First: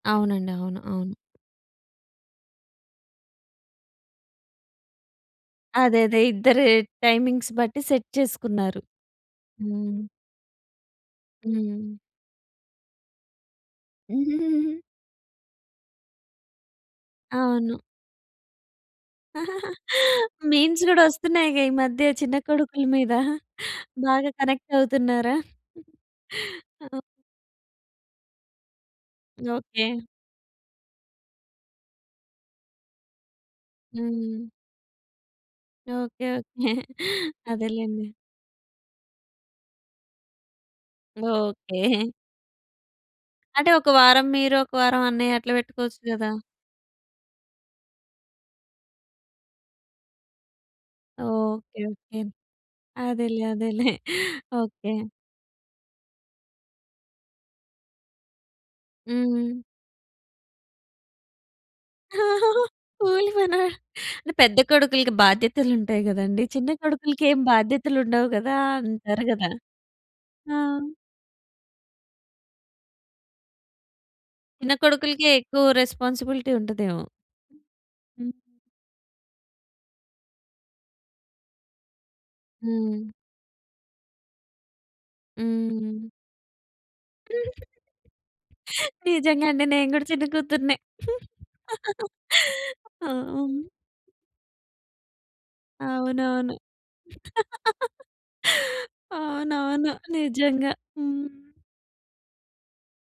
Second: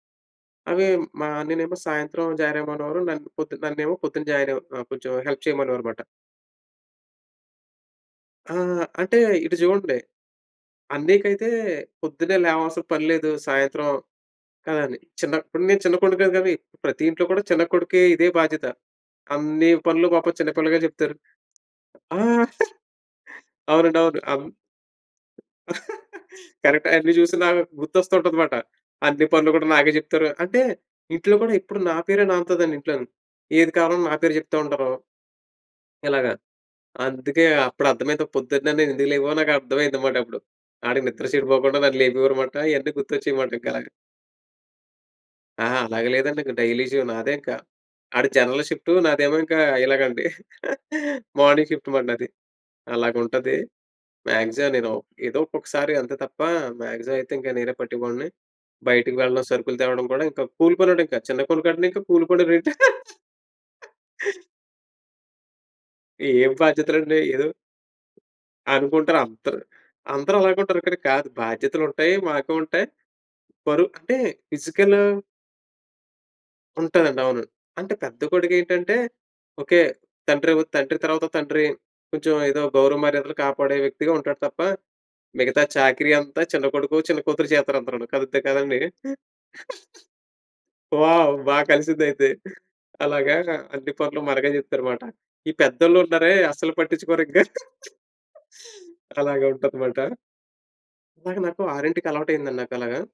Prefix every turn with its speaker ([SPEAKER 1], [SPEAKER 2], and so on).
[SPEAKER 1] అవునండి. అవును.
[SPEAKER 2] అవి
[SPEAKER 1] అవును.
[SPEAKER 2] మా అన్నయ్యనేమో సాయంత్రం జారేయమనేవారు, నన్ పొద్దున నన్నేమో పొద్దున జాయినవ్ కొంచెం హెల్ప్
[SPEAKER 1] అదే.
[SPEAKER 2] చేయమనేవారుమాట.
[SPEAKER 1] అదే. ఇద్దరు టైమింగ్స్ బట్టి సెట్
[SPEAKER 2] ఆ!
[SPEAKER 1] చేసుకున్నారు.
[SPEAKER 2] అంటే ఇటు చూడండి.
[SPEAKER 1] హ్మ్.
[SPEAKER 2] అన్నయ్యకైతే
[SPEAKER 1] హ్మ్.
[SPEAKER 2] పొద్దున్నే లేవాల్సిన పనిలేదు. సాయంత్రం ఆని చిన్నప్పుడు నేను చిన్న కొడుకా గవి ప్రతి ఇంట్లో కూడా చిన్న
[SPEAKER 1] అవును.
[SPEAKER 2] కొడుకే ఇదే బాధ్యత. అన్ని పనులు పాపం చిన్నపిల్లలకే
[SPEAKER 1] మీమ్స్ గూడా
[SPEAKER 2] చెప్తారు.
[SPEAKER 1] వస్తున్నాయిగా ఈ మధ్య
[SPEAKER 2] ఆ!
[SPEAKER 1] చిన్న కొడుకుల మీద.
[SPEAKER 2] అవునండి. అవును.
[SPEAKER 1] బాగా
[SPEAKER 2] అమ్
[SPEAKER 1] కనెక్ట్ అవుతున్నారా? ఆ!
[SPEAKER 2] కరెక్టే. అన్ని చూసి నాకు గుర్తొస్తుంటది మాట. అన్ని పనులు కూడా నాకే
[SPEAKER 1] ఓకే.
[SPEAKER 2] చెప్తారు. అంటే ఇంట్లో కూడా ఎప్పుడు నా పేరే నానుతదండి ఇంట్లోని. ఏది కావాలన్నా నా పేరు
[SPEAKER 1] హ్మ్.
[SPEAKER 2] చెప్తా ఉంటారు.
[SPEAKER 1] ఓకే.
[SPEAKER 2] ఇలాగ.
[SPEAKER 1] ఓకే.
[SPEAKER 2] అందుకే అప్పుడు
[SPEAKER 1] అదేలెండి.
[SPEAKER 2] అర్దమైంది, పొద్దున్నే నేనేందుకు లేగవనో నాకర్థమైంది మాటప్పుడు. ఆడికి నిద్ర సెడిపోకుండా నన్ను
[SPEAKER 1] ఓకే.
[SPEAKER 2] లేపేవారుమాట. ఇయన్నీ గుర్తొచ్చేయమాట.
[SPEAKER 1] అంటే
[SPEAKER 2] ఇంకలగ.
[SPEAKER 1] ఒక వారం మీరు ఒక వారం అన్నయ్య అట్లా
[SPEAKER 2] ఆ!
[SPEAKER 1] పెట్టుకోవచ్చు
[SPEAKER 2] అలాగ
[SPEAKER 1] గదా!
[SPEAKER 2] లేదండి. ఇంక డైలీ జీవ నాదే ఇంక. ఆడు జనరల్ షిఫ్ట్. నాదేమో ఇంక ఇలాగండి. Morning
[SPEAKER 1] okay.
[SPEAKER 2] షిఫ్ట్ మాట
[SPEAKER 1] ఓకే.
[SPEAKER 2] నాది.
[SPEAKER 1] అదేలే.
[SPEAKER 2] అలాగుంటది.
[SPEAKER 1] అదేలే.
[SPEAKER 2] Maximum
[SPEAKER 1] okay.
[SPEAKER 2] నేను ఏదో ఒక్కొక్కసారి అంతే తప్ప. మాక్సిమమయితే ఇంక నేనే పట్టే వాడిని. బయటకి వెళ్ళడం,
[SPEAKER 1] హ్మ్.
[SPEAKER 2] సరుకులు తేవడం కూడా ఇంకా కూలు పనోడింక. చిన్న కోడుకంటే ఇంకా కూలు కూడా రేటు
[SPEAKER 1] కూలి పనా? పెద్ద కొడుకులకి బాధ్యతలుంటాయి గదండీ.
[SPEAKER 2] ఏం
[SPEAKER 1] చిన్న
[SPEAKER 2] బాధ్యతలండి.
[SPEAKER 1] కొడుకులకేమి
[SPEAKER 2] ఏదో
[SPEAKER 1] బాధ్యతలుండవు కదా
[SPEAKER 2] అనుకుంటారు
[SPEAKER 1] అంటారు గదా!
[SPEAKER 2] అందరూ, అందరూ అలాగే
[SPEAKER 1] ఆ!
[SPEAKER 2] ఉంటారంటాగా కాదు బాధ్యతలుంటాయి. మాకు ఉంటాయి పరు అంటే
[SPEAKER 1] చిన్న
[SPEAKER 2] ఫిజికలు
[SPEAKER 1] కొడుకులకే ఎక్కువ రెస్పాన్సిబిలిటీ ఉంటదేమో.
[SPEAKER 2] ఉంటాదండి అవును. అంటే పెద్ద
[SPEAKER 1] హ్మ్.
[SPEAKER 2] కొడుకేంటంటే ఓకే. తండ్రి వ్ తండ్రి తర్వాత తండ్రి, కొంచెం ఏదో గౌరవ
[SPEAKER 1] హ్మ్.
[SPEAKER 2] మర్యాదలు కాపాడే వ్యక్తిగా ఉంటాడు తప్ప, మిగతా
[SPEAKER 1] హ్మ్.
[SPEAKER 2] చాకిరి అంతా చిన్న కొడుకు, చిన్న కూతురు చేత్తారు అందరును. కదుపుతే కాదండీ.
[SPEAKER 1] నిజంగండి నేను గూడా చిన్న కూతురినే.
[SPEAKER 2] వావ్! బా కలిసిందయితే.
[SPEAKER 1] ఆ!
[SPEAKER 2] అలాగా
[SPEAKER 1] హ్మ్.
[SPEAKER 2] అన్ని పనులు మనకే చెప్తారు మాట. ఈ పెద్దోళ్ళున్నారే
[SPEAKER 1] అవునవును.
[SPEAKER 2] అస్సలు పట్టించుకోరింక. అలాగ ఉంటది
[SPEAKER 1] అవునవును.
[SPEAKER 2] మాట.
[SPEAKER 1] నిజంగా. హ్మ్.
[SPEAKER 2] నాకు నాకు 6:00కి అలవాటయిందండి నాకు అలాగా.